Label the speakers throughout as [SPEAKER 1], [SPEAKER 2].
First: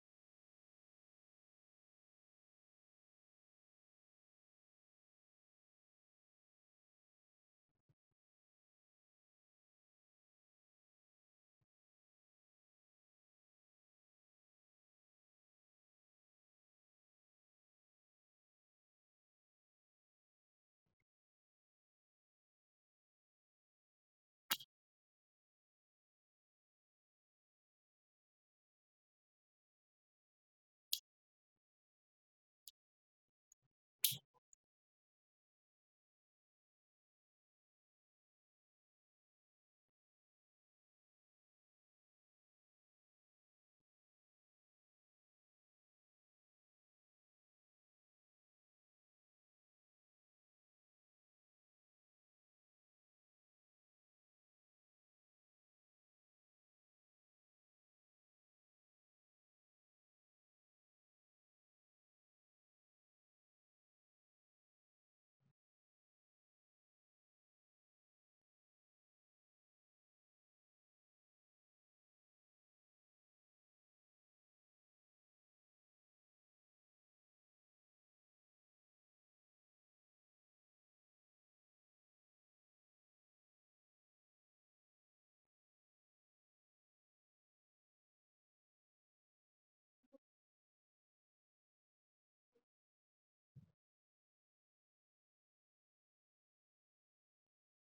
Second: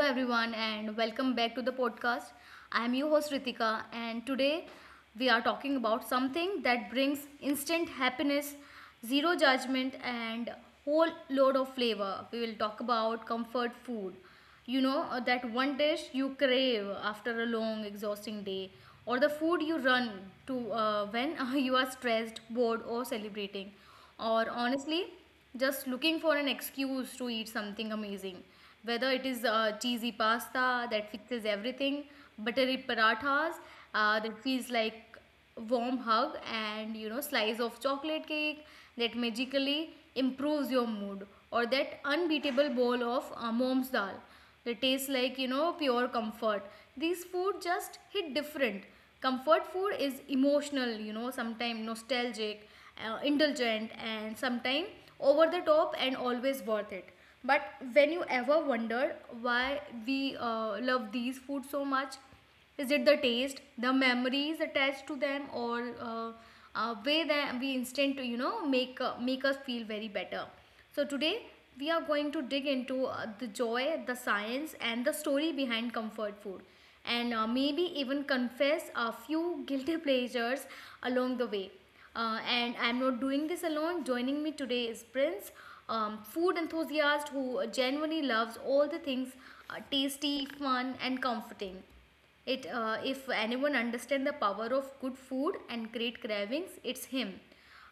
[SPEAKER 1] everyone, and welcome back to the podcast. I am your host Ritika, and today we are talking about something that brings instant happiness, zero judgment, and whole load of flavor. We will talk about comfort food. That one dish you crave after a long, exhausting day, or the food you run to when you are stressed, bored, or celebrating. Or honestly, just looking for an excuse to eat something amazing. Whether it is cheesy pasta that fixes everything, buttery parathas that feels like warm hug, and you know slice of chocolate cake that magically improves your mood, or that unbeatable bowl of mom's dal, they taste like, you know, pure comfort. These food just hit different. Comfort food is emotional, you know, sometimes nostalgic, indulgent, and sometimes over the top and always worth it. But when you ever wondered why we love these food so much, is it the taste, the memories attached to them, or way that we instant to you know make make us feel very better? So, today we are going to dig into the joy, the science, and the story behind comfort food, and maybe even confess a few guilty pleasures along the way. And I'm not doing this alone. Joining me today is Prince, food enthusiast who genuinely loves all the things tasty, fun, and comforting. If anyone understands the power of good food and great cravings, it's him.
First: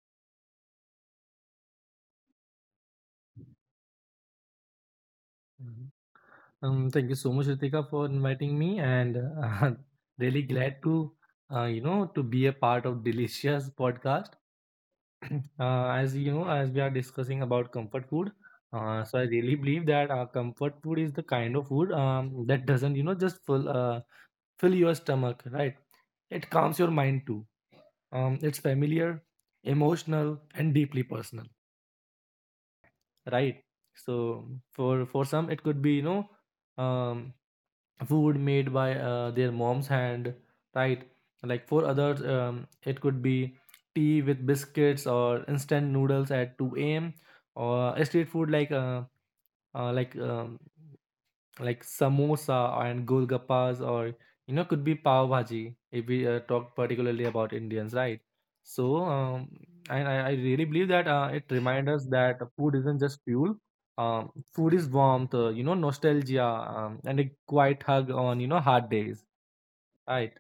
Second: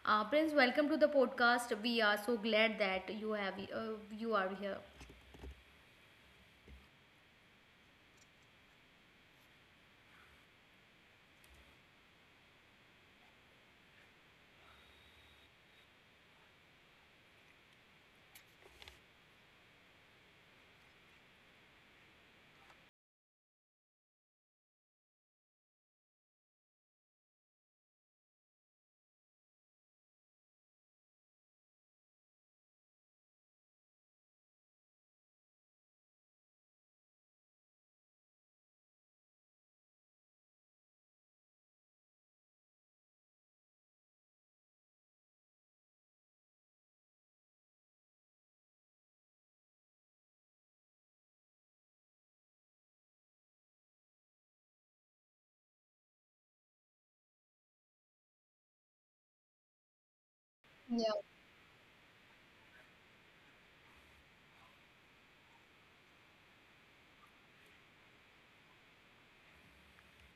[SPEAKER 1] Prince, welcome to the podcast. We are so glad that you are here.
[SPEAKER 2] Mhm. Thank you so much, Ritika, for inviting me, and really glad to to be a part of Delicious podcast. As you know, as we are discussing about comfort food, so I really believe that comfort food is the kind of food that doesn't just fill your stomach, right? It calms your mind too. It's familiar, emotional, and deeply personal, right? So for some, it could be Um, food made by their mom's hand, right, like for others, it could be tea with biscuits or instant noodles at 2 a.m, or street food like uh, like um, like samosa and golgappas, or you know, could be pav bhaji if we talk particularly about Indians, right? So um, and I really believe that it reminds us that food isn't just fuel. Food is warmth, you know, nostalgia, and a quiet hug on hard days, right?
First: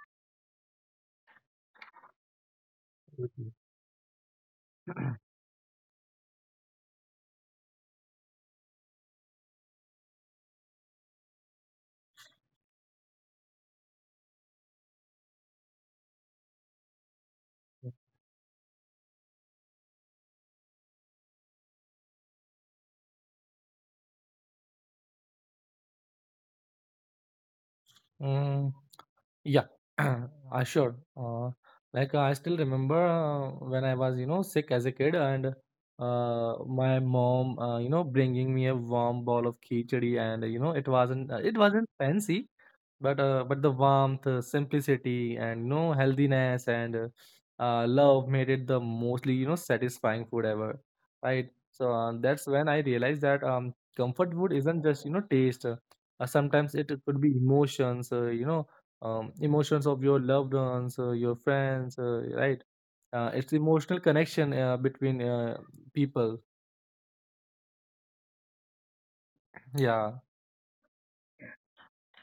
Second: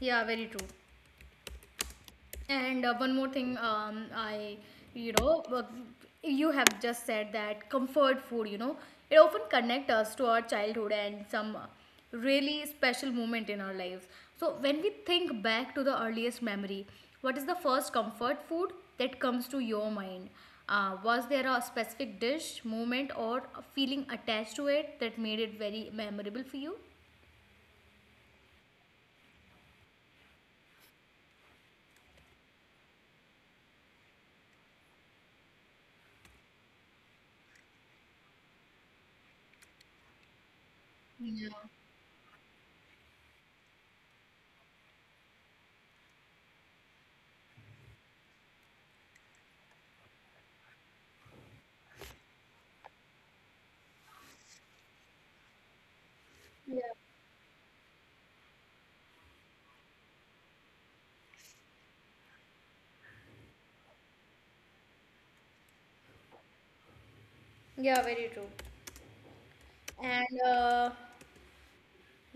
[SPEAKER 1] Yeah, very true. And one more
[SPEAKER 2] Mhm.
[SPEAKER 1] thing, you know, you have just said that comfort food, you know, it often connects us to our childhood and some really special moment in our lives. So when we think back to the earliest memory, what is the first comfort food that comes to your mind? Was there a specific dish, moment, or a feeling attached to it that made it very memorable for you?
[SPEAKER 2] Mm, yeah. I sure. Like I still remember when I was, you know, sick as a kid, and my mom, you know, bringing me a warm bowl of khichdi, and you know, it wasn't,
[SPEAKER 1] Yeah,
[SPEAKER 2] uh, it wasn't fancy, but but the warmth, simplicity, and you know, healthiness, and love made it the mostly you know satisfying food ever, right? So that's when I realized that comfort food isn't just you know taste. Uh, uh,
[SPEAKER 1] yeah,
[SPEAKER 2] sometimes it could be emotions, you know, emotions of your loved ones, your friends, right? It's emotional connection between people.
[SPEAKER 1] yeah. Very true.
[SPEAKER 2] Yeah.
[SPEAKER 1] And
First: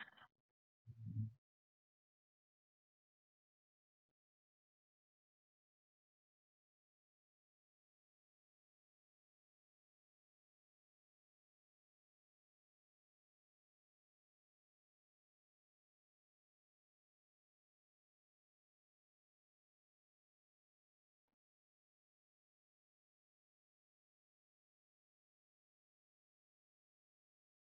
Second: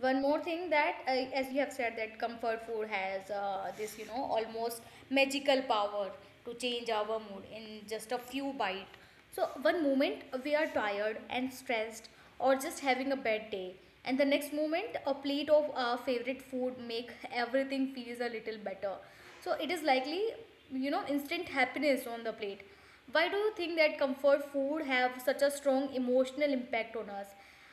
[SPEAKER 1] one more thing that as you have said that comfort food has this you know almost magical power to change our mood in just a few bite, so one moment we are tired and stressed or just having a bad day, and the next moment a plate of our favorite food make everything feels a little better. So it is likely, you know, instant happiness on the plate. Why do you think that comfort food have such a strong emotional impact on us?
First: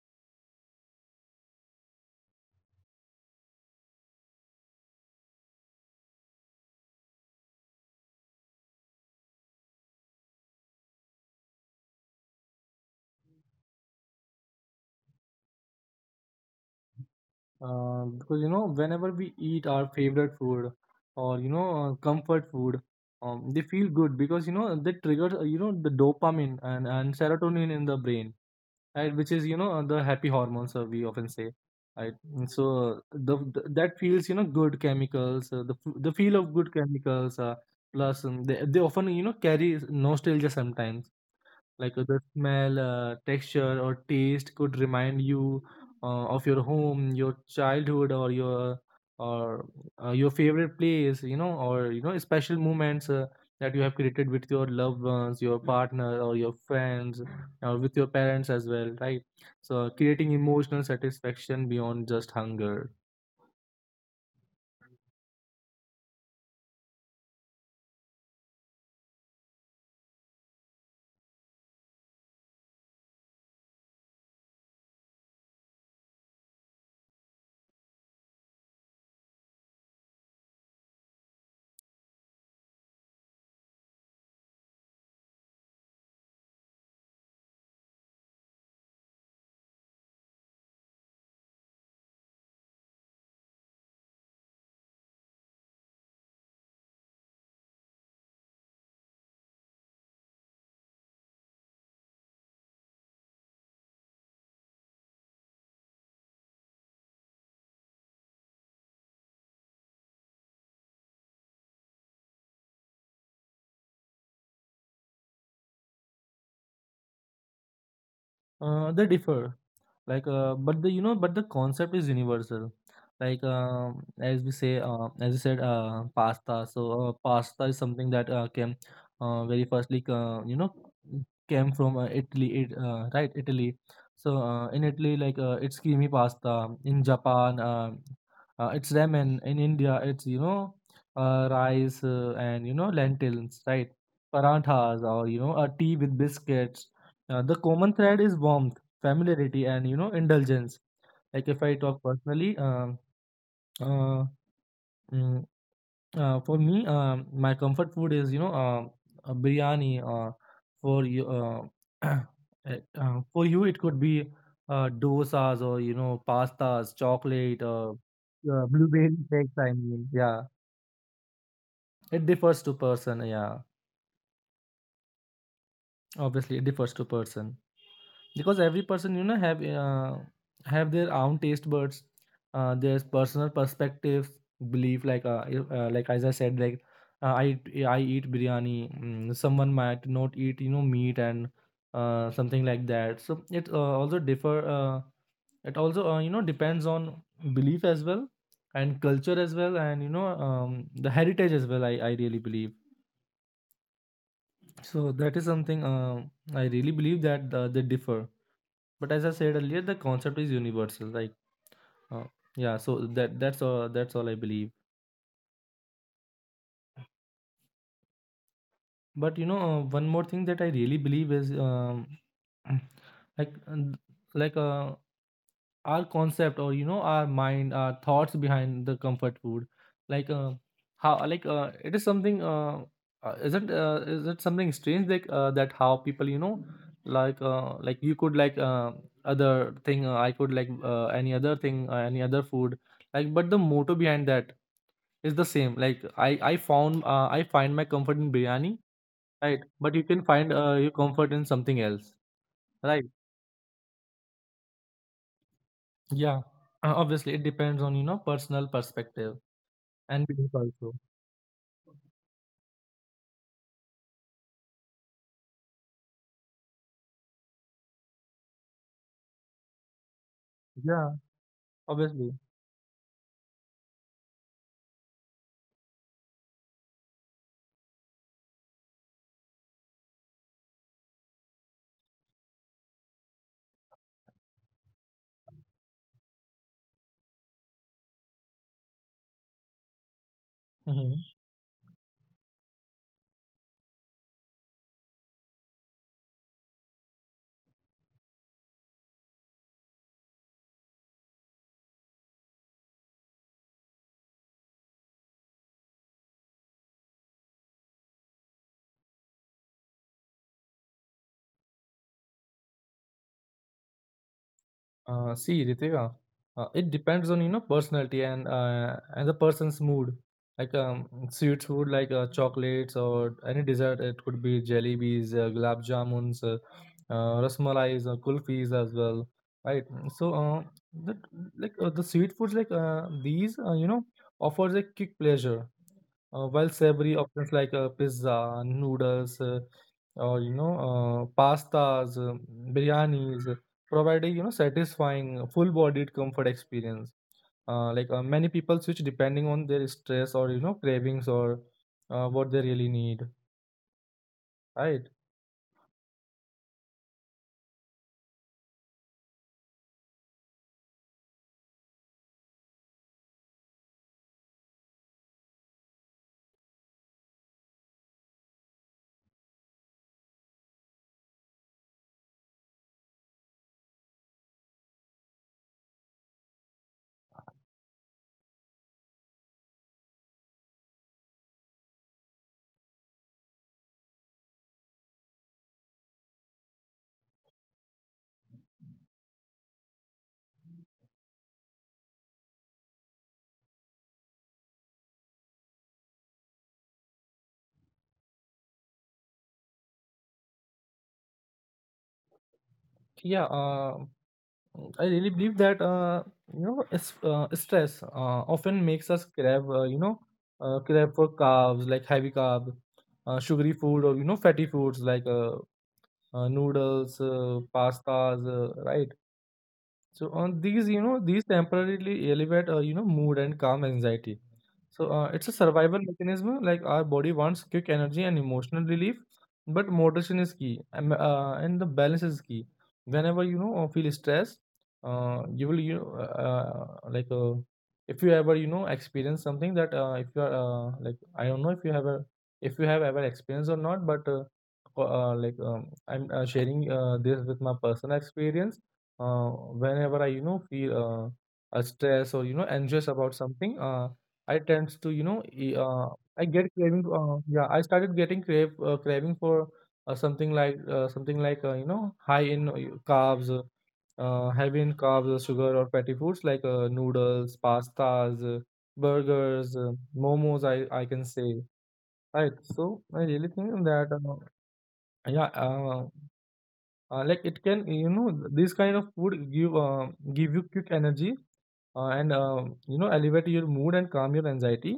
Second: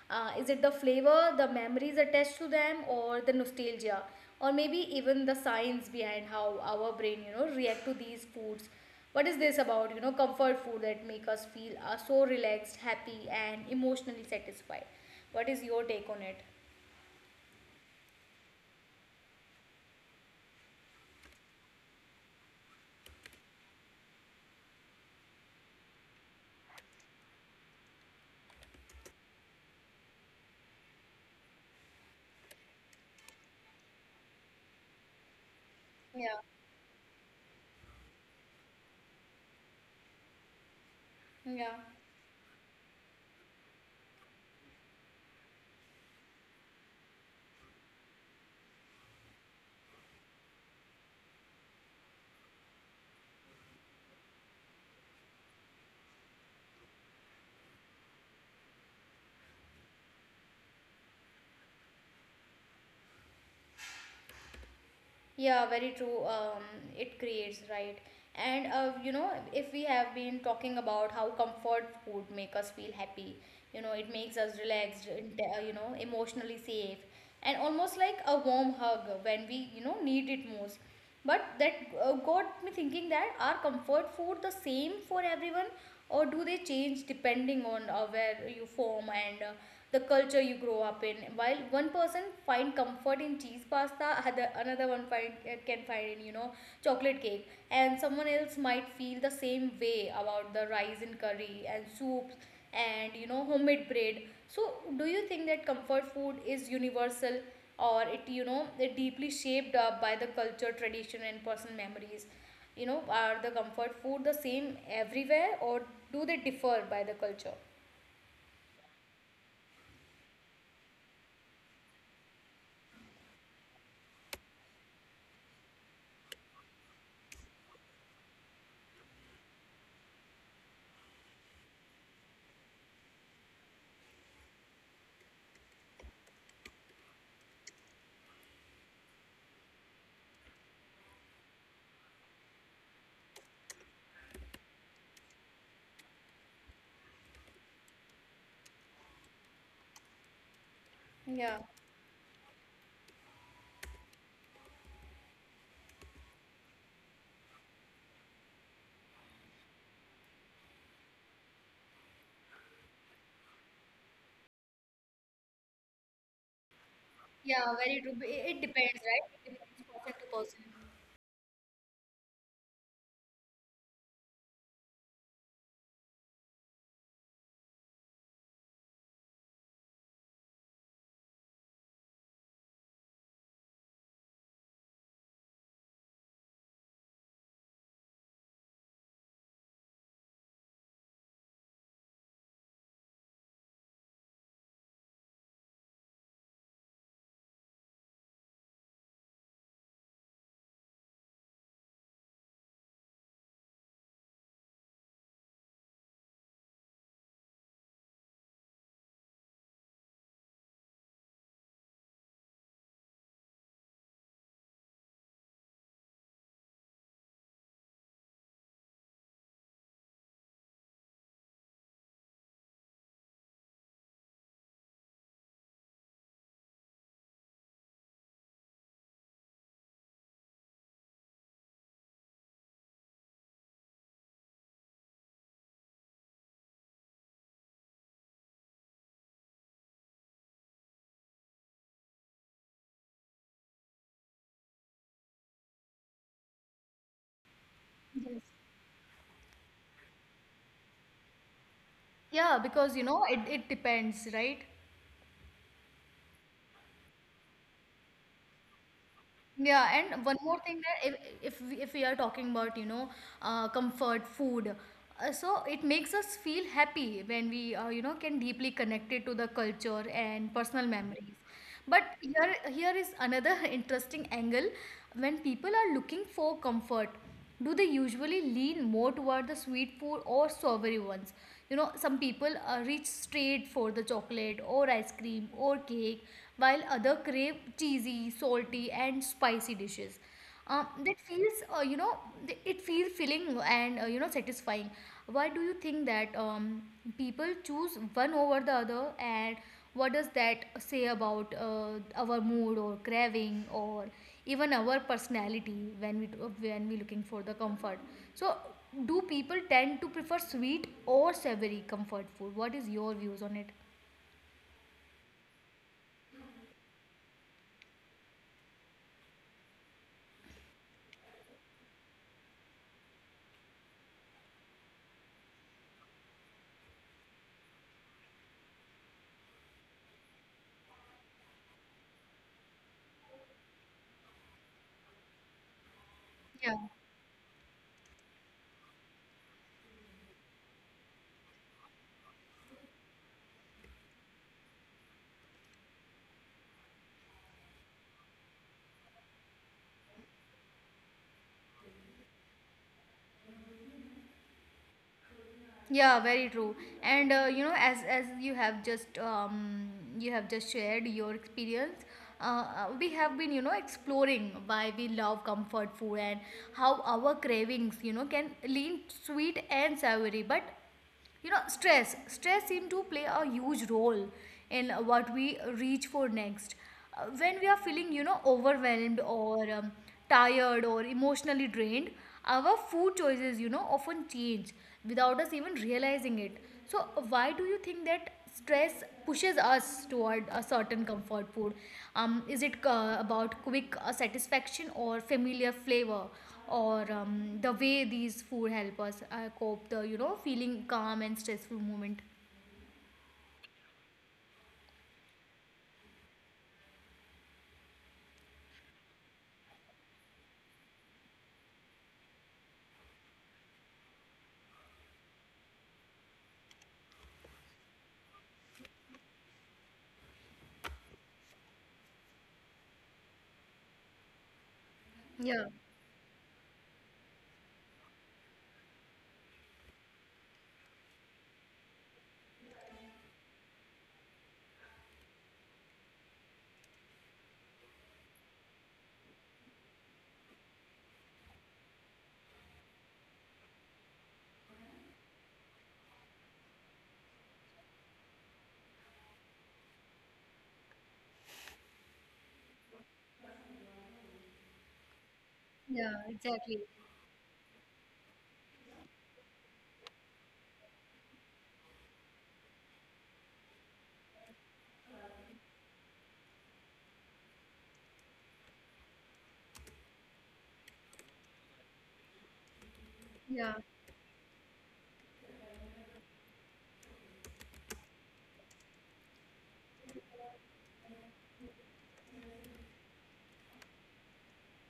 [SPEAKER 1] Is it the flavor, the memories attached to them, or the nostalgia, or maybe even the science behind how our brain, you know, react to these foods? What is this about? You know, comfort food that make us feel so relaxed, happy, and emotionally satisfied. What is your take on it?
[SPEAKER 2] Because you know, whenever we eat our favorite food or you know, comfort food, they feel good because you know they trigger you know the dopamine and serotonin in the brain, right? Which is you know the happy hormones we often say, right? And so the that feels you know good chemicals, the feel
[SPEAKER 1] Yeah,
[SPEAKER 2] of good chemicals, plus they often you know carry nostalgia sometimes,
[SPEAKER 1] yeah.
[SPEAKER 2] like the smell, texture, or taste could remind you of your home, your childhood, or your favorite place, you know, or you know, special moments that you have created with your loved ones, your partner, or your friends, or with your parents as well, right? So creating emotional satisfaction beyond just hunger.
[SPEAKER 1] Yeah, very true. It creates, right? And you know, if we have been talking about how comfort food make us feel happy, you know, it makes us relaxed, and, you know, emotionally safe, and almost like a warm hug when we, you know, need it most, but that got me thinking that are comfort food the same for everyone, or do they change depending on where you form and the culture you grow up in. While one person find comfort in cheese pasta, another one find can find in you know chocolate cake, and someone else might feel the same way about the rice in curry and soups and you know homemade bread. So do you think that comfort food is universal, or it you know it deeply shaped up by the culture tradition and personal memories? You know, are the comfort food the same everywhere, or do they differ by the culture?
[SPEAKER 2] They differ, like but the you know but the concept is universal. Like as we say, as you said, pasta. So pasta is something that came very firstly, you know, came from Italy, it, right? Italy. So in Italy, like it's creamy pasta. In Japan, it's ramen. In India, it's you know rice and you know lentils, right? Paranthas or you know a tea with biscuits, the common thread is warmth, familiarity, and you know indulgence. Like
[SPEAKER 1] Yeah.
[SPEAKER 2] if I talk personally, uh, mm, for me, my comfort food is you know a biryani. For you, for you, it could be dosas or you know pastas, chocolate,
[SPEAKER 1] Yeah, very true. It depends,
[SPEAKER 2] blueberry
[SPEAKER 1] right? It
[SPEAKER 2] cakes. I
[SPEAKER 1] depends
[SPEAKER 2] mean,
[SPEAKER 1] person to
[SPEAKER 2] yeah,
[SPEAKER 1] person.
[SPEAKER 2] it differs to person. Yeah, obviously, it differs to person, because every person you know have their own taste buds, their personal perspective, belief, like if, like as I said, like uh, i I eat biryani. Mm, someone might not eat you know meat and something like that, so it also differ, it also you know depends on belief as well and culture as well and you know the heritage as well, I really believe. So that is something, I really believe that they differ, but as I said earlier, the concept is universal, like uh, yeah. So that's all I believe. But you know, one more thing that I really believe is, like like uh, our concept or you know our mind, our thoughts behind the comfort food, like how like it is something, isn't is it something strange, that how people you know, like you could, other thing, I could like, any other thing, any other food, like, but the motto behind that, it's the same. Like I found, I find my comfort in biryani, right? But you can find your comfort in something else,
[SPEAKER 1] Yeah,
[SPEAKER 2] right?
[SPEAKER 1] because you know, it depends, right?
[SPEAKER 2] Yeah. Obviously, it depends on you know personal perspective
[SPEAKER 1] Yeah,
[SPEAKER 2] and
[SPEAKER 1] and
[SPEAKER 2] belief
[SPEAKER 1] one more
[SPEAKER 2] also.
[SPEAKER 1] thing that if we are talking about, you know, comfort food, so it makes us feel happy when we, you know, can deeply connect it to the culture and personal
[SPEAKER 2] Yeah,
[SPEAKER 1] memories. But
[SPEAKER 2] obviously.
[SPEAKER 1] here is another interesting angle. When people are looking for comfort, do they usually lean more toward the sweet food or savory ones? You know, some people reach straight for the chocolate or ice cream or cake, while other crave cheesy, salty, and spicy dishes. That feels, you know, it feels filling and you know satisfying. Why do you think that people choose one over the other, and what does that say about our mood or craving or even our personality when we looking for the comfort? So, do people tend to prefer sweet or savory comfort food? What is your views on it?
[SPEAKER 2] See, Ritika, it depends on you know personality and and the person's mood. Like sweet food like chocolates or any dessert. It could be jelly bees, gulab jamuns, rasmalais, kulfis as well, right? Mm. So the the sweet foods like these you know offers a quick pleasure, while
[SPEAKER 1] Yeah,
[SPEAKER 2] savory options like pizza, noodles, or pastas, biryanis, providing you know satisfying full-bodied comfort experience. Many people switch depending on their stress or you know cravings or what they really need, right?
[SPEAKER 1] yeah, Very true. And you know, as you have just shared your experience, we have been you know exploring why we love comfort food and how our cravings you know can lean sweet and savory, but you know stress seems to play a huge role in what we reach for next. When we are feeling you know overwhelmed or tired or emotionally drained, our food choices you know often change without us even realizing it. So why do you think that stress pushes us toward a certain comfort food? Is it about quick satisfaction or familiar flavor, or the way these food help us cope the you know feeling calm and stressful moment?
[SPEAKER 2] Yeah. I really believe that you know stress often makes us crave you know crave for carbs, like heavy carb, sugary food or you know fatty foods like noodles, pastas, right? So on these, you know, these temporarily elevate, you know, mood and calm anxiety. So it's a survival mechanism. Like our body wants quick energy and emotional relief, but moderation is key, and the balance is key. Whenever you know or feel stress, you will you know, like if you ever you know experience something that if you are like I don't know if you have a, if you have ever experienced or not, but like I'm sharing this with my personal experience. Uh, whenever I, you know, feel a stress or you know anxious about something, I tend to, you know,
[SPEAKER 1] Yeah,
[SPEAKER 2] I get
[SPEAKER 1] exactly.
[SPEAKER 2] craving. Yeah, I started getting crave craving for something like you know high in carbs, heavy in carbs, sugar or fatty foods like noodles, pastas, burgers, momos. I can say, right. So I really think
[SPEAKER 1] Yeah,
[SPEAKER 2] that yeah. Like it can you know this kind of food give give you quick energy and you know elevate your mood and calm your anxiety,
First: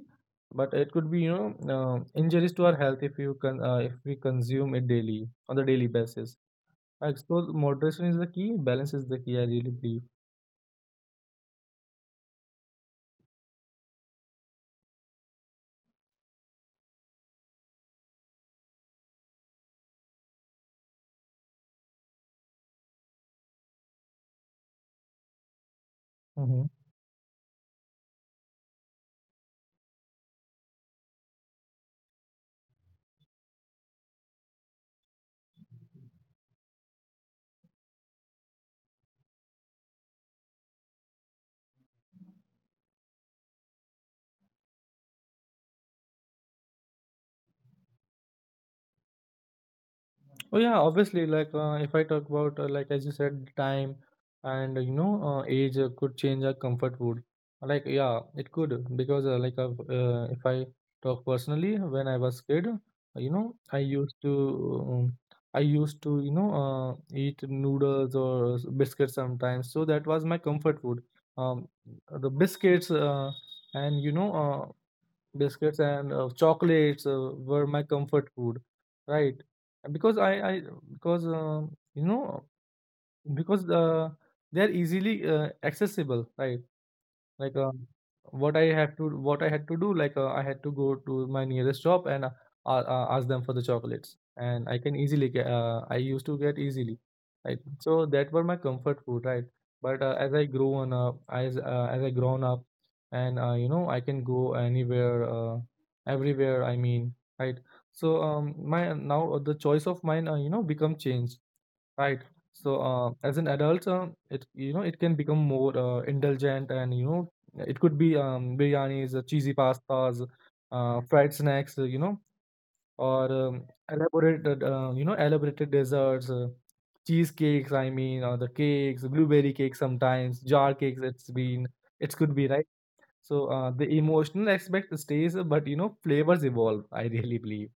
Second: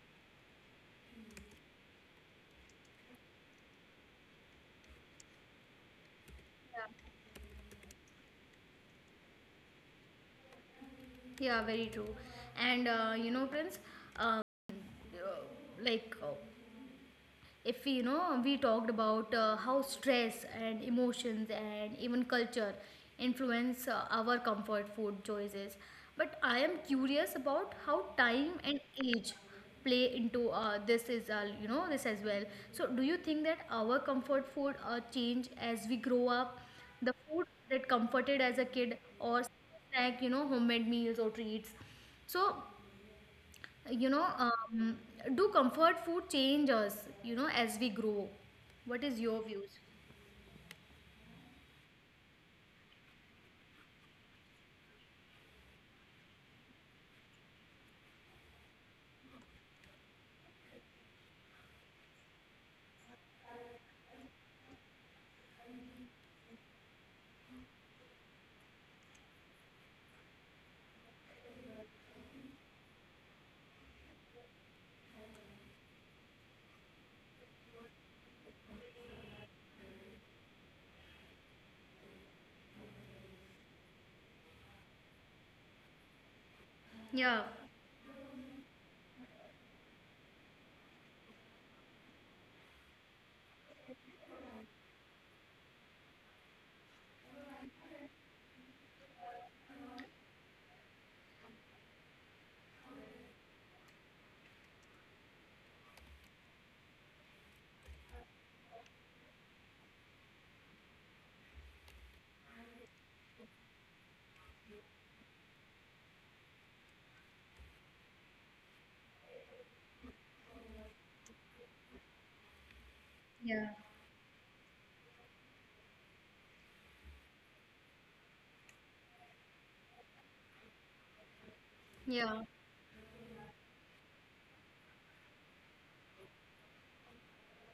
[SPEAKER 2] but it could be you know injuries to our health if you can if we consume it daily, on the daily basis.
[SPEAKER 1] yeah,
[SPEAKER 2] I explore moderation is the key, balance is the key, I really believe.
[SPEAKER 1] yeah, very true. And you know, Prince, uh, uh, like uh, if we, you know we talked about how stress and emotions and even culture influence our comfort food choices, but I
[SPEAKER 2] Mm-hmm.
[SPEAKER 1] am curious about how time and age play into this is you know this as well. So do you think that our comfort food change as we grow up, the food that comforted as a kid or snack you know homemade meals or treats? So you know, do comfort food change us, you know, as we grow? What is your views?
[SPEAKER 2] Oh yeah, obviously. Like if I talk about, like as you said, time and you know age could change our comfort food. Like yeah, it could, because if I talk personally, when I was kid, you know, I used to you know eat noodles or biscuits sometimes. So that was my comfort food. Um, the biscuits and biscuits and chocolates were my comfort food, right. And because I because you know, because they are easily accessible, right,
[SPEAKER 1] Yeah,
[SPEAKER 2] like, what I had to do, like, I had to go to my nearest shop and ask them for the chocolates, and I can easily get. I used to get easily, right? So that were my comfort food, right? But as I grown up, and you know, I can go anywhere, everywhere. I mean, right? So my now the choice of mine, you know, become changed. Right. So, as an adult, it you know it can become more indulgent, and you know it could be biryanis, cheesy pastas, fried snacks, you know, or
[SPEAKER 1] yeah,
[SPEAKER 2] elaborated you know elaborated desserts, cheesecakes. I mean, or the cakes, blueberry cakes sometimes, jar cakes. It's been, it could
[SPEAKER 1] yeah,
[SPEAKER 2] be, right. So the emotional aspect stays, but you know flavors evolve, I really believe.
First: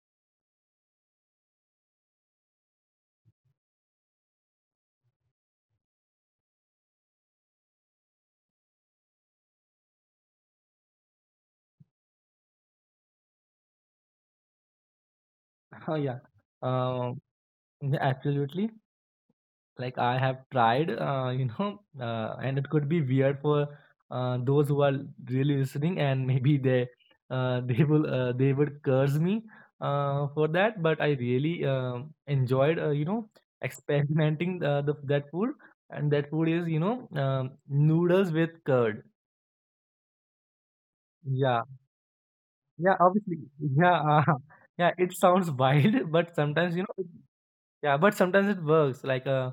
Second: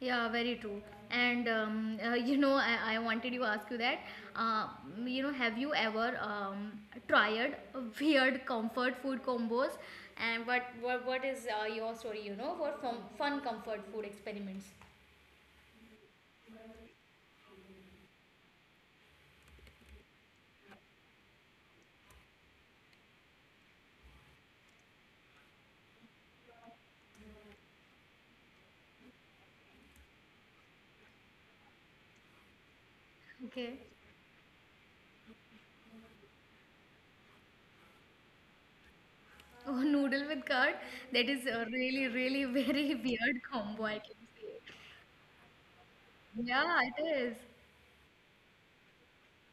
[SPEAKER 1] yeah, Very true. And, you know, I wanted to ask you that, uh, you know, have you ever tried weird comfort food combos? And what is your story, you know, for fun comfort food experiments?
[SPEAKER 2] Oh yeah. Um, yeah, absolutely. Like I have tried, and it could be weird for those who are really listening, and maybe they they would curse me for that. But I really enjoyed,
[SPEAKER 1] Okay.
[SPEAKER 2] experimenting that food. And that food is, noodles with curd.
[SPEAKER 1] Oh, noodle with curd. That is
[SPEAKER 2] Yeah,
[SPEAKER 1] a really, really very
[SPEAKER 2] yeah, obviously.
[SPEAKER 1] weird combo, I
[SPEAKER 2] Yeah,
[SPEAKER 1] can say.
[SPEAKER 2] yeah, it sounds wild, but sometimes,
[SPEAKER 1] Yeah, it
[SPEAKER 2] it.
[SPEAKER 1] is.
[SPEAKER 2] Yeah, but sometimes it works, like, uh,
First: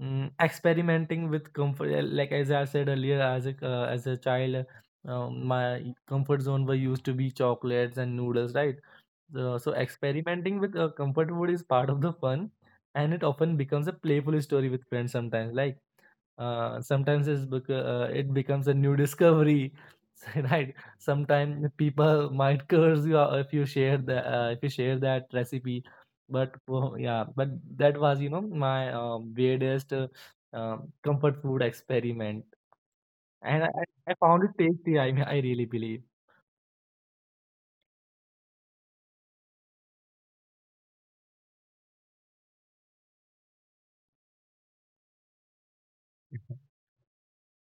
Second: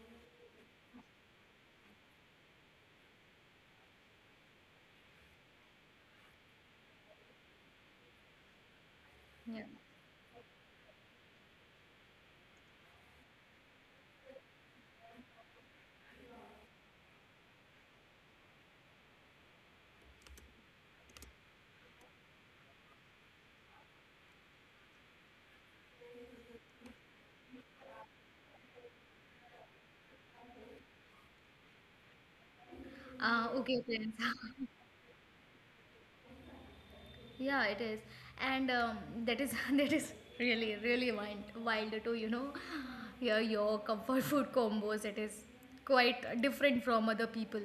[SPEAKER 2] Mm, experimenting with comfort, like, as I said earlier, as a as a child, my comfort zone were used to be chocolates and noodles, right? so,
[SPEAKER 1] Yeah.
[SPEAKER 2] so experimenting with comfort food is part of the fun, and it often becomes a playful story with friends. Sometimes, like, sometimes it becomes a new discovery, right? Sometimes people might curse you out if you share the, if you share that recipe. But, oh, yeah, but that was, my weirdest, uh, comfort food experiment. And I,
[SPEAKER 1] Okay,
[SPEAKER 2] I
[SPEAKER 1] Prince.
[SPEAKER 2] found it tasty. I mean, I really believe.
[SPEAKER 1] Yeah, it is, and that is that is really wild, wild to you know hear your comfort food combos. It is quite different from other people,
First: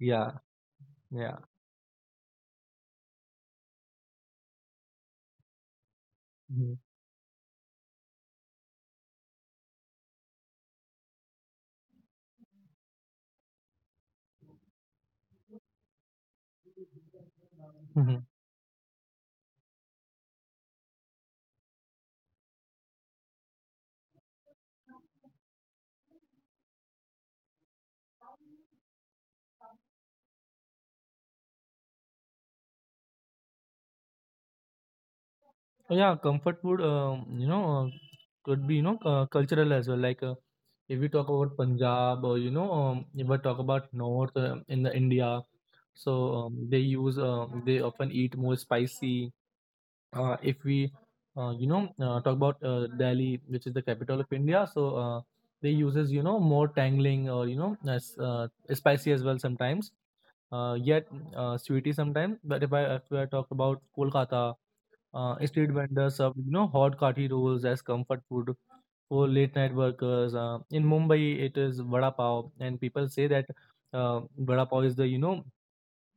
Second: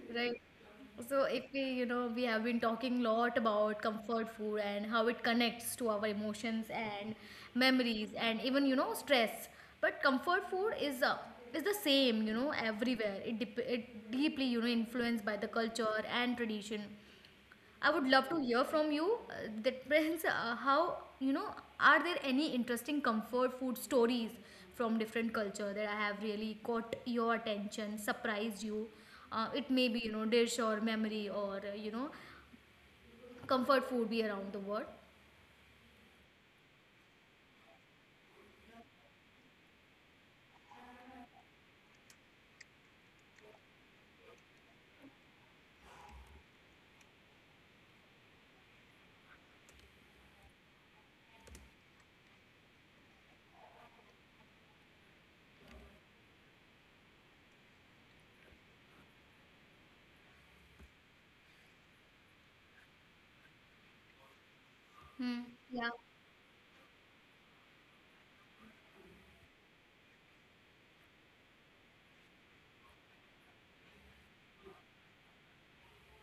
[SPEAKER 2] Yeah,
[SPEAKER 1] right? So
[SPEAKER 2] yeah.
[SPEAKER 1] if we you know we have been talking a lot about comfort food and how it connects to our emotions
[SPEAKER 2] Mhm.
[SPEAKER 1] and memories and even you know stress, but comfort food is the same you know everywhere. It deeply you know influenced by the culture and tradition. I would love to hear from you. That brings how you know. Are there any interesting comfort food stories from different culture that I have really caught your attention, surprised you? It may be you know dish or memory or you know comfort food be around the world.
[SPEAKER 2] Oh, yeah, comfort food, could be, cultural as well. Like, if we talk about Punjab, or, if we talk about North, in the India. So they often eat more spicy. If we, talk about Delhi, which is the capital of India, so they uses, more tangling, or, spicy as well sometimes. Yet sweety sometimes. But if I talk about Kolkata,
[SPEAKER 1] Hmm.
[SPEAKER 2] street
[SPEAKER 1] Yeah,
[SPEAKER 2] vendors serve, hot kati rolls as comfort food for late night workers. In Mumbai, it is vada pav, and people say that vada pav is the,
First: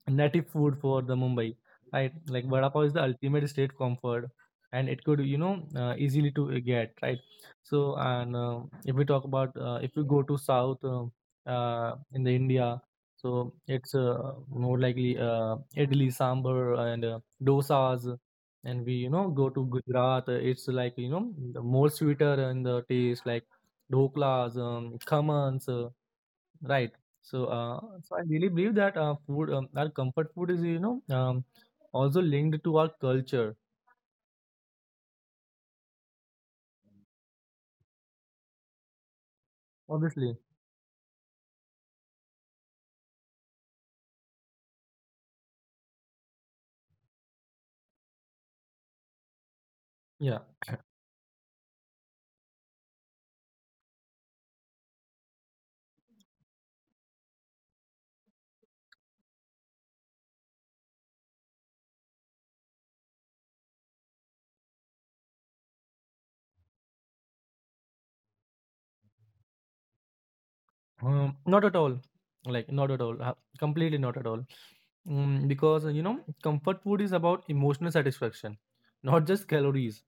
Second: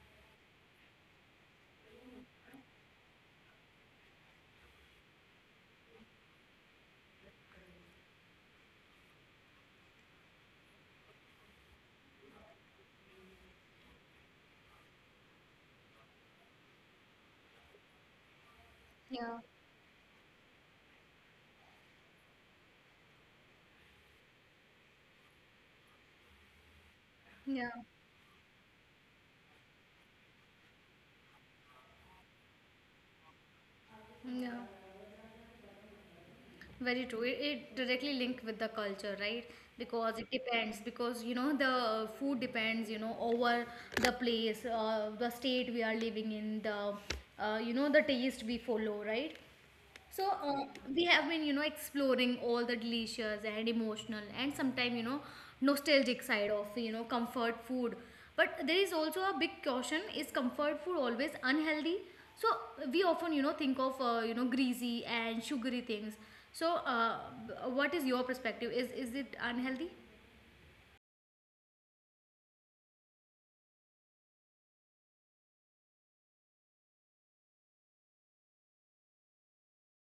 [SPEAKER 2] native food for the Mumbai, right? Like vada pav is the ultimate state comfort, and it could, easily to get, right. So, and, if we go to south, in the India. So it's, more likely, idli sambar and dosas. And we,
[SPEAKER 1] yeah,
[SPEAKER 2] go to Gujarat, it's like, the more sweeter in the taste, like dhoklas, khamans. Right. So,
[SPEAKER 1] yeah,
[SPEAKER 2] uh, so I really believe that our comfort food is, also linked to our culture.
[SPEAKER 1] yeah. Very true. It directly linked with the culture, right? Because it
[SPEAKER 2] Obviously.
[SPEAKER 1] depends. Because you know the food depends. You know over the place, the state we are living in, the you know the taste we follow, right? So
[SPEAKER 2] Yeah.
[SPEAKER 1] we have been, you know, exploring all the delicious and emotional and sometimes, you know, nostalgic side of, you know, comfort food. But there is also a big caution: is comfort food always unhealthy? So we often, you know, think of, you know, greasy and sugary things. So what is your perspective? Is it unhealthy?
[SPEAKER 2] Not at all. Like, not at all. Completely not at all. Because, comfort food is about emotional satisfaction, not just calories.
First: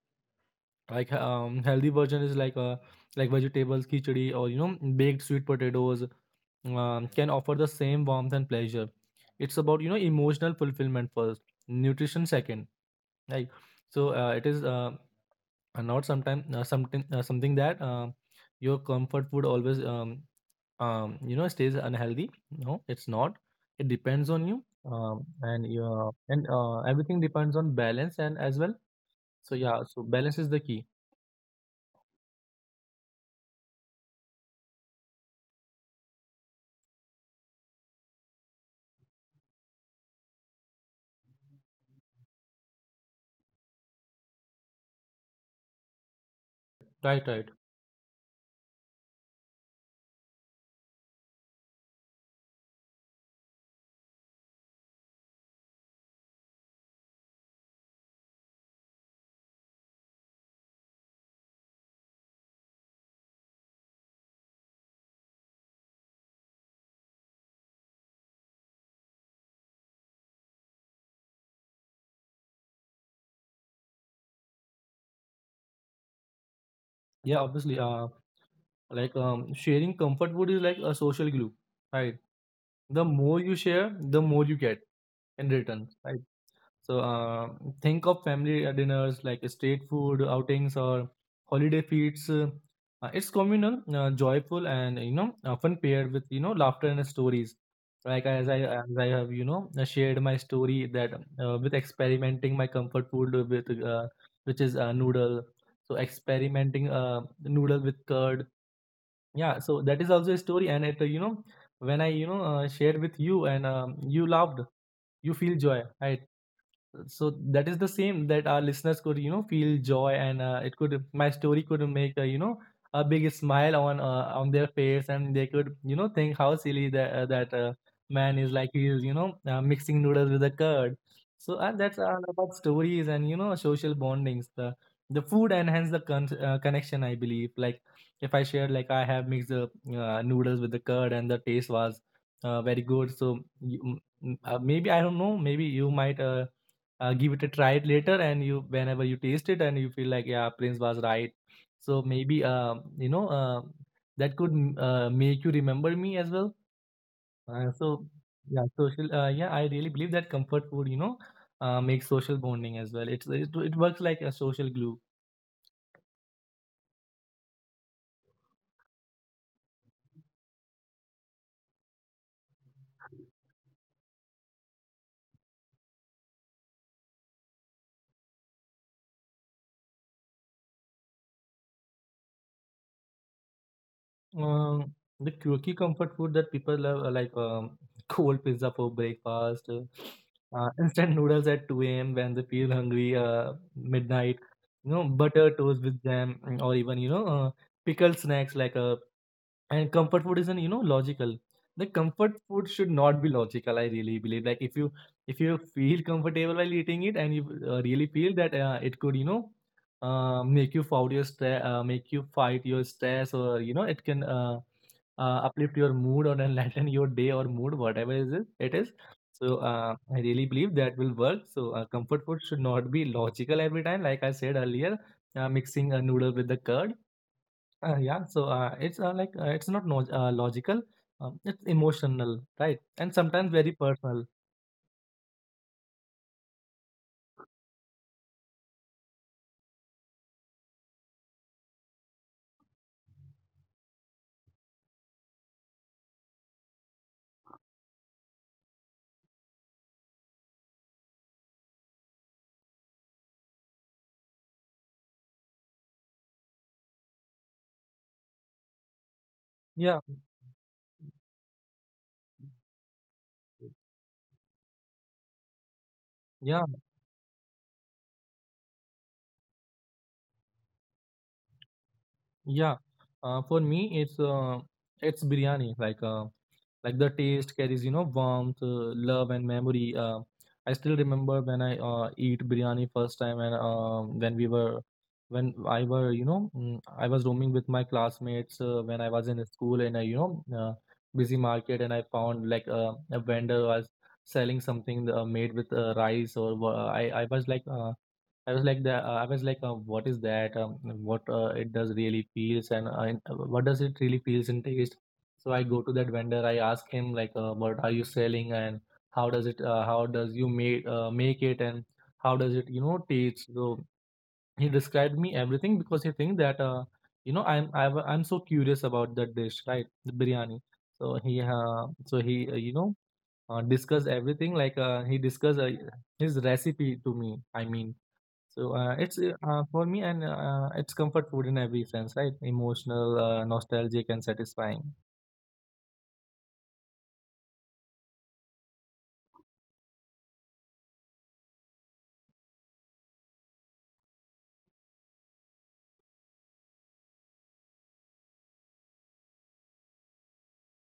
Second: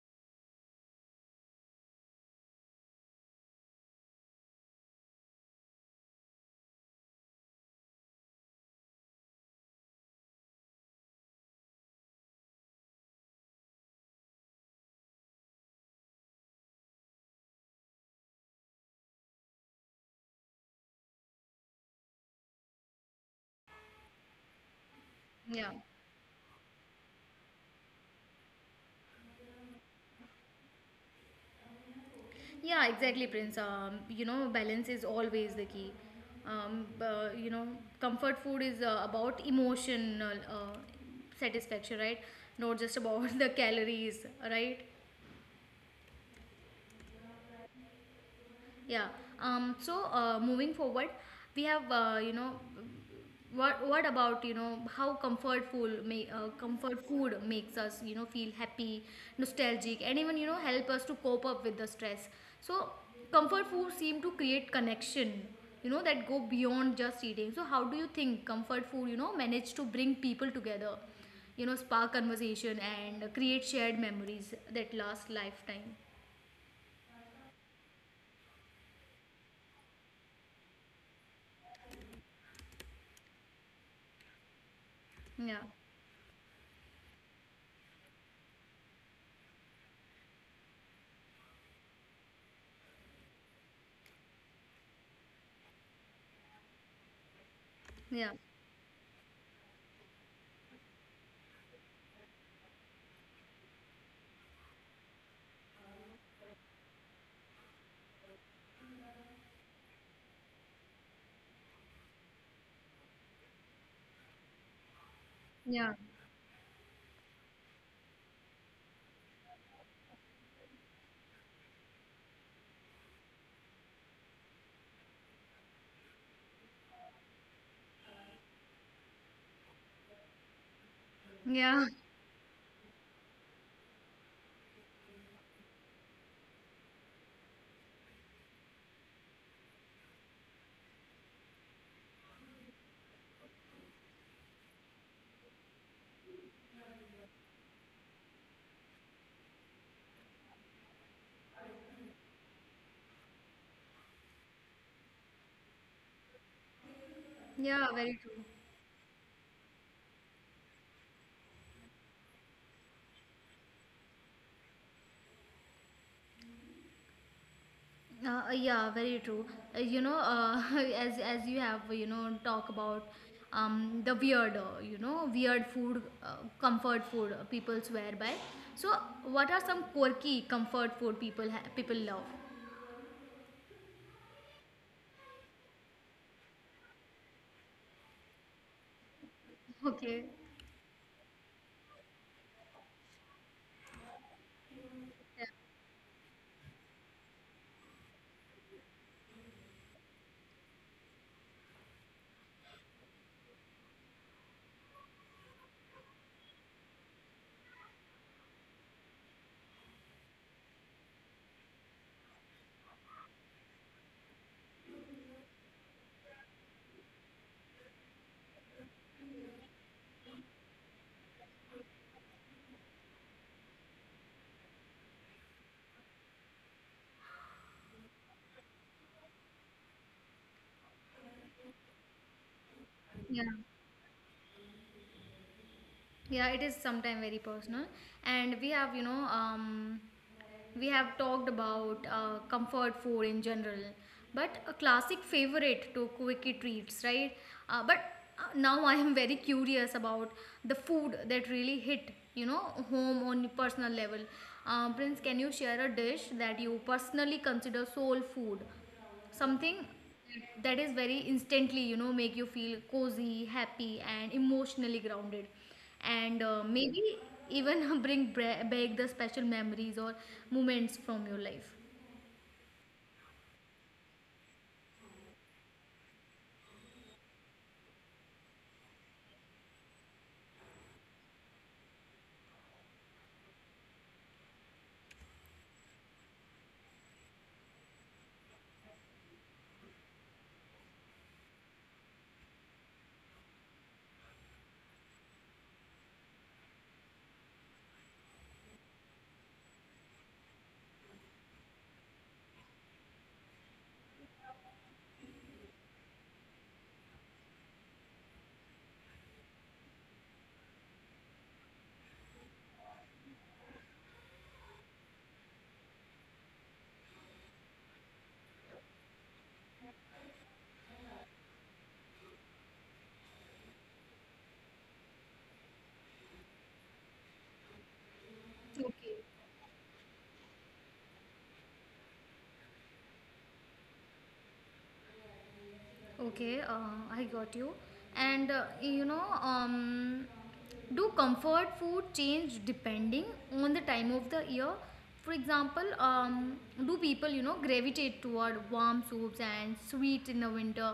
[SPEAKER 2] Like, healthy version is like vegetables, khichdi, or, baked sweet potatoes, can offer the same warmth and pleasure. It's about, emotional fulfillment first, nutrition second, right. So it is, not sometime, something, something that your comfort food always, stays unhealthy. No, it's not. It depends on you, and
[SPEAKER 1] Yeah.
[SPEAKER 2] your, and everything depends on balance, and as well. So yeah, so balance is the key.
[SPEAKER 1] Yeah, exactly, Prince. You know, balance is always the key. You know, comfort food is about emotional satisfaction, right? Not just about the calories, right?
[SPEAKER 2] Right, right.
[SPEAKER 1] Yeah. So moving forward, we have you know what about you know how comfort food makes us you know feel happy, nostalgic, and even you know help us to cope up with the stress. So comfort food seem to create connection, you know that go beyond just eating. So how do you think comfort food you know manage to bring people together, you know spark conversation and create shared memories that last lifetime?
[SPEAKER 2] Yeah, obviously. Like, sharing comfort food is like a social glue. Right. The more you share, the more you get in
[SPEAKER 1] Yeah,
[SPEAKER 2] return, right. So think of family dinners, like street food outings or holiday feasts. It's communal, joyful, and, often paired with, laughter and stories. Like,
[SPEAKER 1] yeah,
[SPEAKER 2] as I have, shared my story, that with experimenting my comfort food with, which is, noodle. So experimenting noodle with curd. Yeah, so that is also a story, and it, when I, shared with you, and, you loved, you feel joy,
[SPEAKER 1] yeah,
[SPEAKER 2] right? So that is the same, that our listeners could, feel joy, and, it could my story could make, a big smile on their face. And they could, think how silly that man is. Like, he is, mixing noodles with a curd. So
[SPEAKER 1] yeah,
[SPEAKER 2] that's all about stories, and, social bondings, the food enhance the connection, I believe. Like, if I share, like I have mixed the, noodles with the curd, and the taste was, very good. So you, maybe, I don't know, maybe you might, give it a try later. And you whenever you taste it and you feel like, yeah, Prince was right. So maybe, that could, make you remember me as well.
[SPEAKER 1] yeah.
[SPEAKER 2] So
[SPEAKER 1] Very true.
[SPEAKER 2] yeah, social yeah, I really believe that comfort food, makes social bonding as well. It works like a social glue.
[SPEAKER 1] Yeah, very true. Uh, you know, uh, as you have talk about the weird, weird food, comfort food people swear by. So, what are some quirky comfort food people love?
[SPEAKER 2] Um, the quirky comfort food that people love, like, cold pizza for breakfast,
[SPEAKER 1] Okay.
[SPEAKER 2] instant noodles at 2 a.m. when they feel hungry, midnight,
[SPEAKER 1] Yeah.
[SPEAKER 2] butter toast with jam, or even, pickled snacks like a. And comfort food isn't, logical. The comfort food should not be logical, I really believe. Like, if you feel comfortable while eating it, and you, really feel that, it could make you fight your stress, or, it can, uplift your mood or enlighten your day or mood, whatever is it, it is. So I really believe that will work. So comfort food should not be logical every time. Like I said earlier, mixing a noodle with the curd. Yeah, so it's not no logical. It's emotional, right? And
[SPEAKER 1] Yeah,
[SPEAKER 2] sometimes very personal.
[SPEAKER 1] yeah, it is sometimes very personal. And we have, we have talked about comfort food in general, but a classic favorite to quickie treats, right? But now I am very curious about the food that really hit, you know, home on personal level. Prince, can you share a dish that you personally consider soul food? Something
[SPEAKER 2] Yeah,
[SPEAKER 1] that is very instantly make you feel cozy, happy, and emotionally grounded, and
[SPEAKER 2] yeah.
[SPEAKER 1] maybe even bring back the special memories or moments from your life.
[SPEAKER 2] Yeah, for me it's biryani. Like the taste carries, warmth, love, and memory. I still remember when I, eat biryani first time, and when I were you know mm, I was roaming with my classmates when I was in school in a, busy market. And I found, like, a vendor was selling something, made with, rice, or, I was like. I was like that. I was like, what is that? What, it does really feels, and, what does it really feels and taste? So I go to that vendor. I ask him, like, what are you selling, and how does it? How does you make it, and how does it, taste? So he described me everything, because he think that, I'm so curious about that dish, right? The biryani. So he, discuss everything, like, he discuss, his recipe to me. I mean. So it's,
[SPEAKER 1] Okay.
[SPEAKER 2] for me, and, it's comfort food in every sense, right? Emotional, nostalgic, and satisfying.
[SPEAKER 1] Okay, I got you. And do comfort food change depending on the time of the year? For example, do people gravitate toward warm soups and sweets in the winter,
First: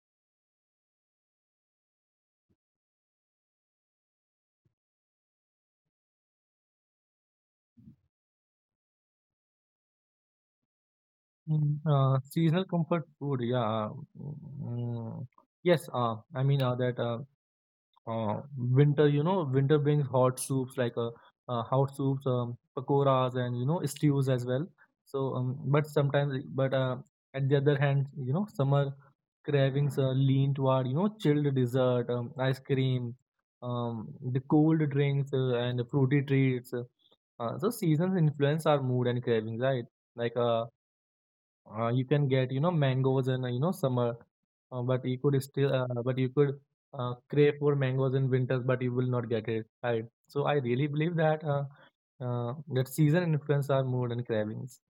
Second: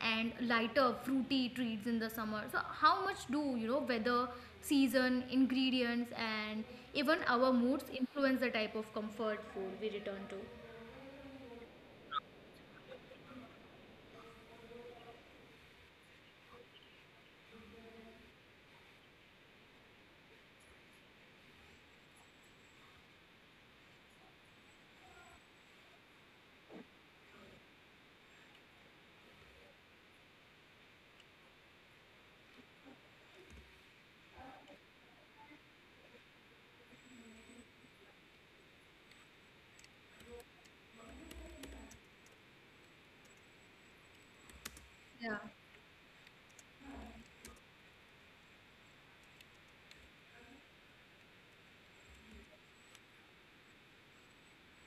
[SPEAKER 1] and lighter fruity treats in the summer? So how much do weather, season, ingredients, and even our moods influence the type of comfort food we return to?
[SPEAKER 2] Seasonal comfort food, yeah. Mm, yes, I mean, that. Winter, winter brings hot soups, pakoras, and, stews as well. So, but at the other hand, summer cravings, lean toward, chilled dessert, ice cream, the cold drinks, and the fruity treats. So seasons influence our mood and cravings, right? Like uh, you can get, mangoes in, summer, but you
[SPEAKER 1] Yeah.
[SPEAKER 2] could still uh, but you could crave for mangoes in winters, but you will not get it, right. So I really believe that, that season influence our mood and cravings.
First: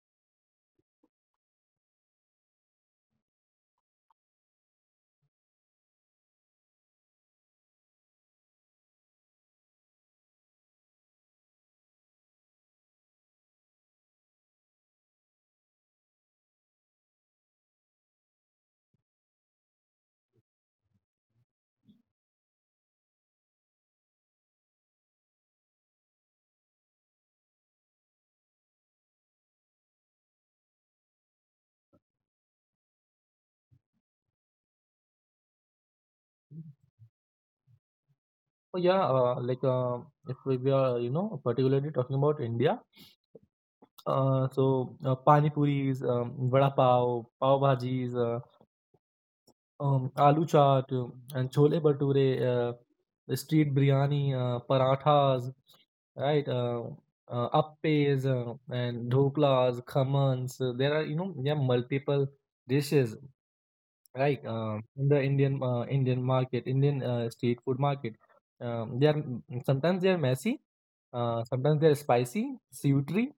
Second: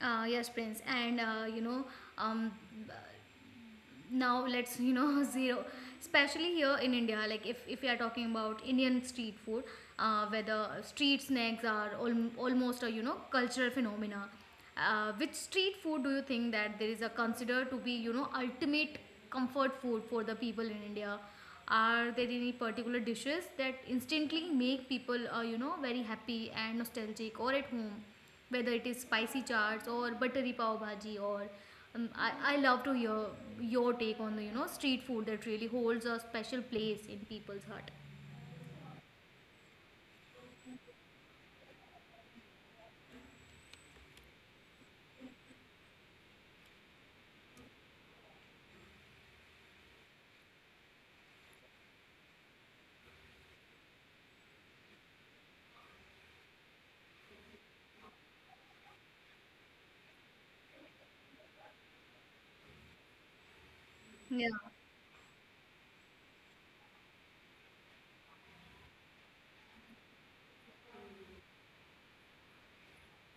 [SPEAKER 1] Yes, Prince, and um, b- now let's zero, especially here in India. Like if we are talking about Indian street food, where the street snacks are almost a cultural phenomena. Which street food do you think that there is a considered to be ultimate comfort food for the people in India? Are there any particular dishes that instantly make people very happy and nostalgic or at home? Whether it is spicy chaats or buttery pav bhaji or I love to hear your take on the street food that really holds a special place in people's heart.
[SPEAKER 2] So yeah, like, if we are, particularly talking about India. So pani puris, vada pav, pav bhajis, aloo chaat, and chole bhature, the street biryani, parathas, right? Appes and dhoklas, khamans. There are multiple dishes, right?
[SPEAKER 1] Yeah.
[SPEAKER 2] In the Indian market, Indian street food market. They are sometimes they are messy, sometimes they are spicy, savory,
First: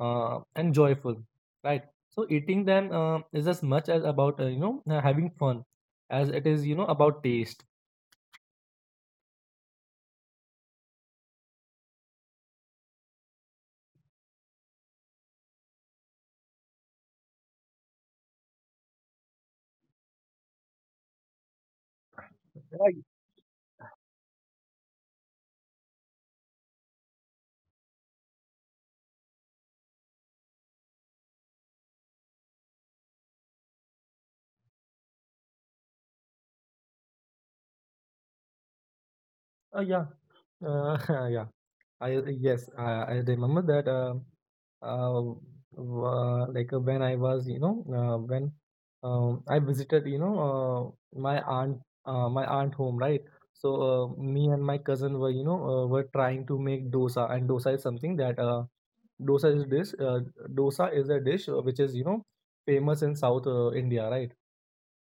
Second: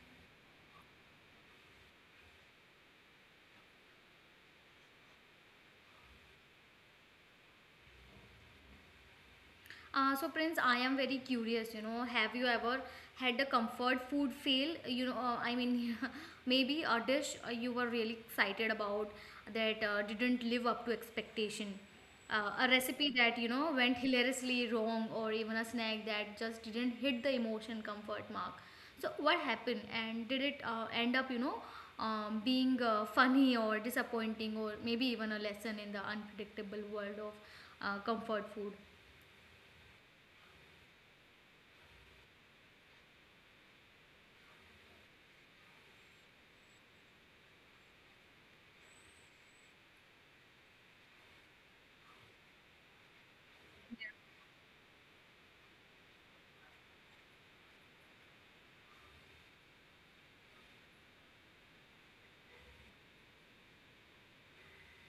[SPEAKER 2] and joyful, right? So eating them, is as much as about, having fun as it is, about taste.
[SPEAKER 1] So Prince, I am very curious. You know, have you ever had a comfort food fail? I mean, maybe a dish you were really excited about that didn't live up to expectation, a
[SPEAKER 2] Right.
[SPEAKER 1] recipe that went hilariously wrong, or even a snack that just didn't hit the emotion comfort mark. So what happened, and did it end up, being funny or disappointing, or maybe even a lesson in the unpredictable world of comfort food?
[SPEAKER 2] Yeah. Uh, yeah. I yes, I remember that. Uh, like, when I was, when, I visited, my aunt home, right? So me and my cousin were trying to make dosa. And dosa is something that, dosa is dish. Dosa is a dish which is, famous in South, India, right?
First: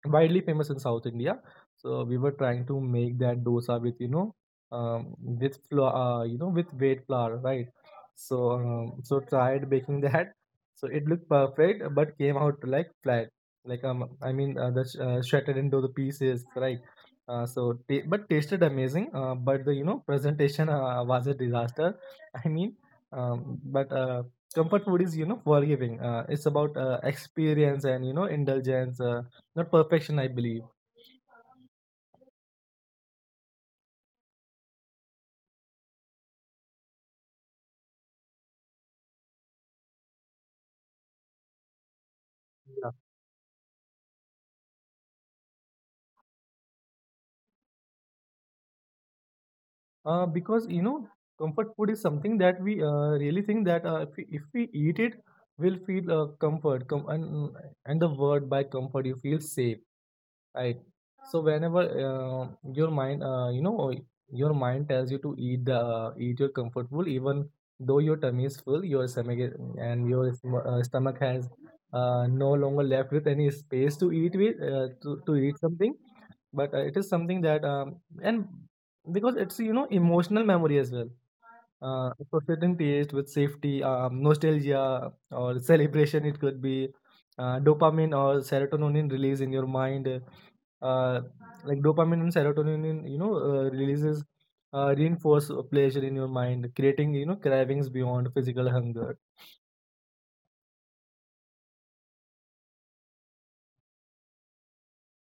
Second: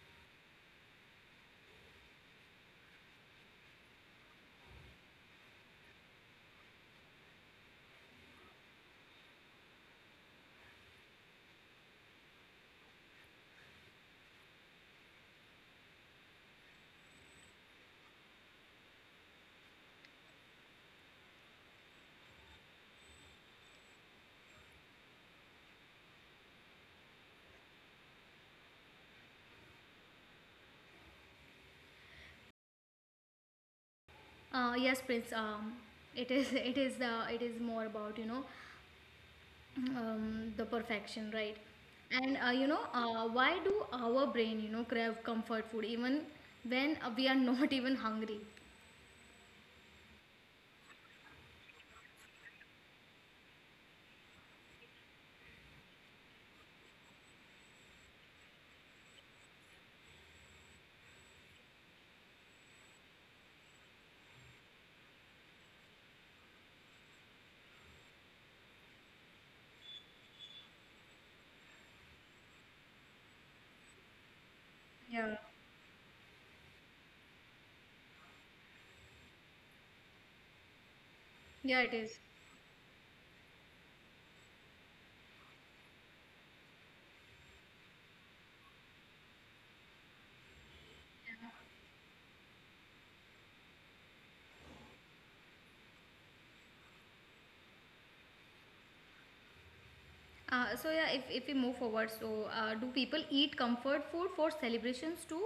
[SPEAKER 2] Widely famous in South India. So we were trying to make that dosa with with flour, you know with wheat flour, right? So tried baking that. So it looked perfect, but came out like flat. Shattered into the pieces, right? So ta but tasted amazing. But the presentation was a disaster. I mean, but comfort food is forgiving. It's about experience and indulgence. Not perfection, I believe.
[SPEAKER 1] Yes, Prince. It is. It is the. It is more about the perfection, right? And
[SPEAKER 2] Yeah.
[SPEAKER 1] why do our brain crave comfort food even when we are not even hungry?
[SPEAKER 2] Because comfort food is something that we really think that uh, if we eat it, we'll feel comfort. And the word by comfort, you feel safe. Right. So whenever your mind, uh, you know, your mind tells you to eat your comfort food, even though your tummy is full, your stomach is- and your sm- stomach has no longer left with any space to eat with to
[SPEAKER 1] Yeah.
[SPEAKER 2] eat something. But it is something that and because it's emotional memory as well.
[SPEAKER 1] Yeah, it is.
[SPEAKER 2] Associating taste with safety, nostalgia or celebration, it could be dopamine or serotonin release in your mind. Uh, like dopamine and serotonin in, you know releases reinforce pleasure in your mind, creating cravings beyond physical hunger.
[SPEAKER 1] So yeah, if we move forward, so do people eat comfort food for celebrations too?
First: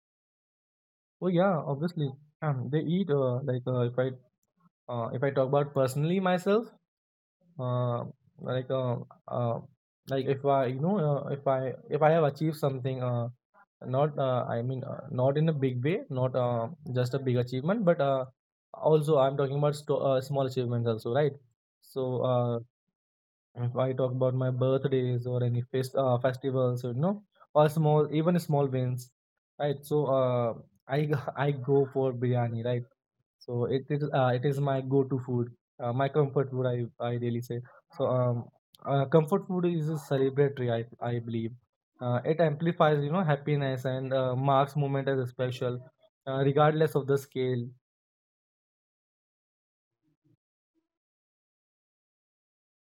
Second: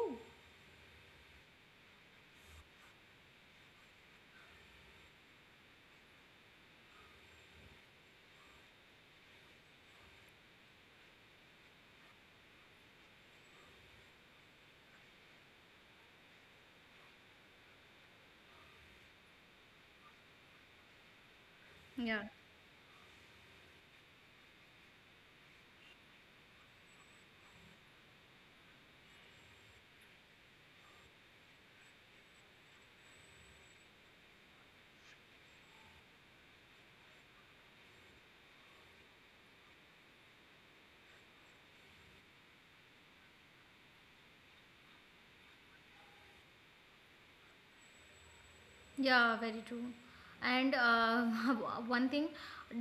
[SPEAKER 2] Oh yeah, obviously. They eat like if I talk about personally myself. Uh, like uh, uh, like if I you know if I have achieved something, not I mean not in a big way, not just a big achievement, but also I'm talking about small achievements also, right? so
[SPEAKER 1] Yeah.
[SPEAKER 2] uh, if I talk about my birthdays or any festivals, you know, or small, even small wins, right? I go for biryani, right? So it is my go-to food, my comfort food. I really say so. Comfort food is a celebratory, I believe. It amplifies happiness and marks moment as a special, regardless of the scale.
[SPEAKER 1] Yeah, very true. And one thing,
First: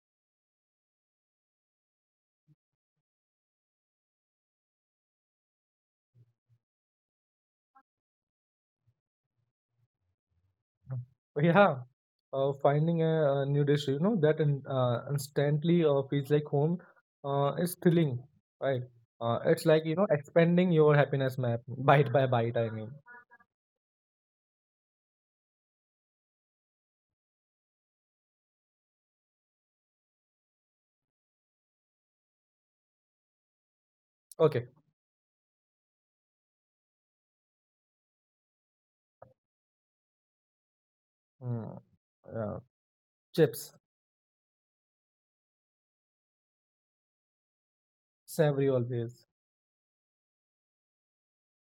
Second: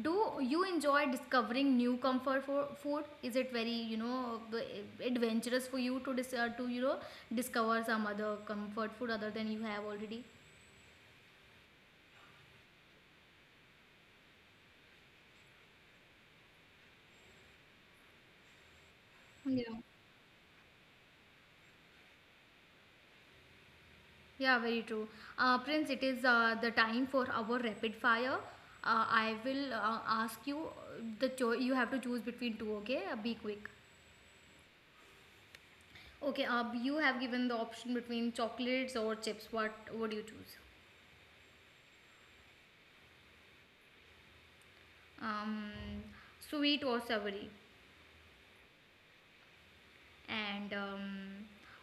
[SPEAKER 1] do you enjoy discovering new comfort for food? Is it very adventurous for you to to discover some other comfort food other than you have already?
[SPEAKER 2] Yeah, finding a new dish, you know, that instantly feels like home is thrilling, right? It's
[SPEAKER 1] Yeah,
[SPEAKER 2] like, you know, expanding your happiness map bite by bite, I mean.
[SPEAKER 1] yeah, very true. Prince, it is the time for our rapid fire. I will ask you you have to choose between two. Okay, be quick.
[SPEAKER 2] Okay.
[SPEAKER 1] Okay, you have given the option between chocolates or chips. What do you choose?
[SPEAKER 2] Mm, uh, Chips.
[SPEAKER 1] Um, sweet or savory,
[SPEAKER 2] Savory always.
[SPEAKER 1] and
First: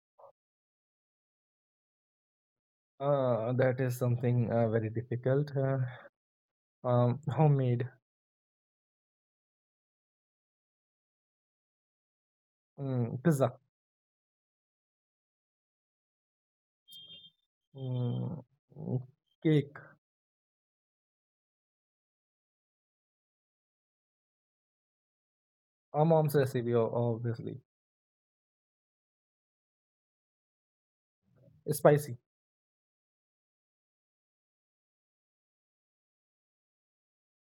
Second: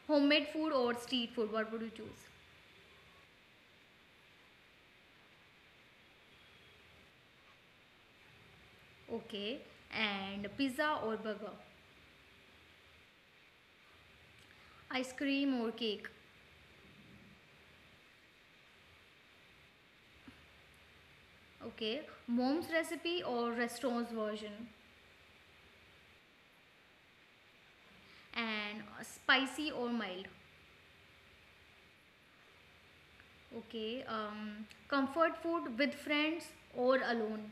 [SPEAKER 1] homemade food or street food. What would you choose?
[SPEAKER 2] That is something very difficult. Homemade.
[SPEAKER 1] Okay, and pizza or burger,
[SPEAKER 2] Pizza.
[SPEAKER 1] ice cream or cake.
[SPEAKER 2] mm, mm, Cake.
[SPEAKER 1] Okay, mom's recipe or restaurant's version,
[SPEAKER 2] Our mom's recipe, o- obviously.
[SPEAKER 1] and spicy or mild.
[SPEAKER 2] Spicy.
[SPEAKER 1] Okay, comfort food with friends or alone.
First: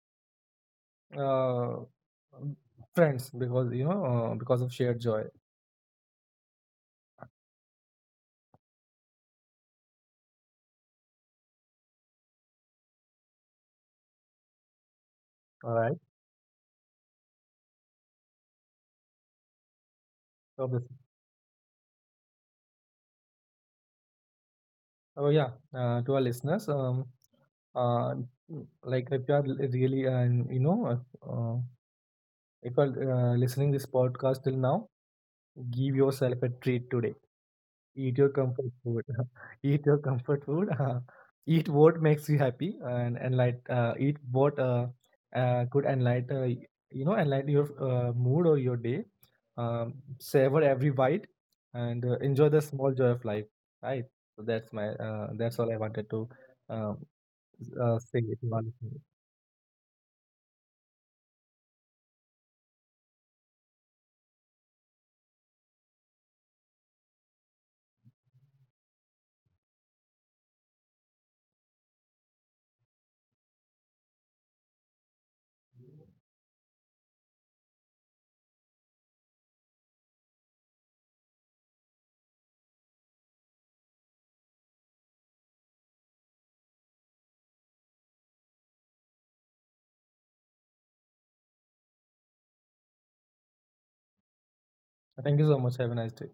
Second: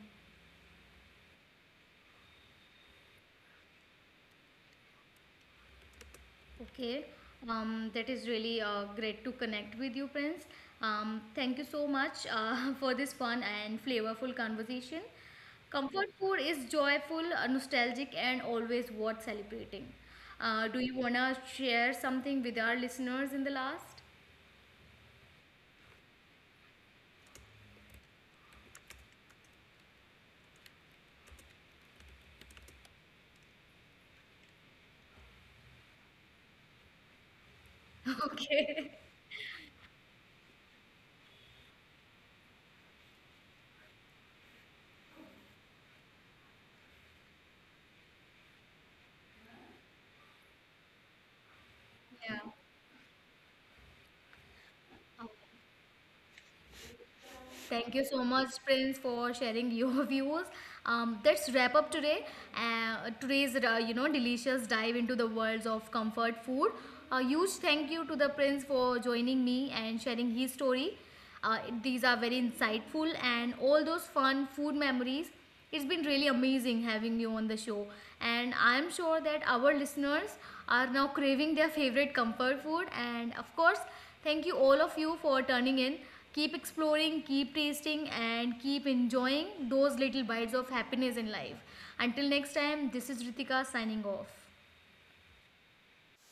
[SPEAKER 2] uh, Friends, because because of shared joy.
[SPEAKER 1] Okay, that is really great to connect with you, Prince. Thank you so much for this fun and flavorful conversation.
[SPEAKER 2] All right.
[SPEAKER 1] Comfort food is joyful, nostalgic, and always worth celebrating. Do
[SPEAKER 2] Obviously.
[SPEAKER 1] you want to share something with our listeners in the last?
[SPEAKER 2] Oh yeah. To our listeners, uh like if you are really, and uh, if you're listening this podcast till now, give yourself a treat today. Eat your comfort
[SPEAKER 1] Okay.
[SPEAKER 2] food. Eat your comfort food. Eat what makes you happy and enlight. Eat what could enlighten you know enlighten your mood or your day. Um, Savor every bite and
[SPEAKER 1] Yeah.
[SPEAKER 2] enjoy the small joy of life. Right. So that's my that's all I wanted to um,
[SPEAKER 1] Thank you
[SPEAKER 2] say.
[SPEAKER 1] so
[SPEAKER 2] To
[SPEAKER 1] much,
[SPEAKER 2] all of.
[SPEAKER 1] Prince, for sharing your views. Let's wrap up today. Today's delicious dive into the worlds of comfort food. A huge thank you to the Prince for joining me and sharing his story. These are very insightful and all those fun food memories. It's been really amazing having you on the show, and I'm sure that our listeners are now craving their favorite comfort food. And of course, thank you all of you for turning in. Keep exploring, keep tasting, and keep enjoying those little bites of happiness in life. Until next time, this is Ritika signing off.
[SPEAKER 2] Thank you so much. Have a nice day.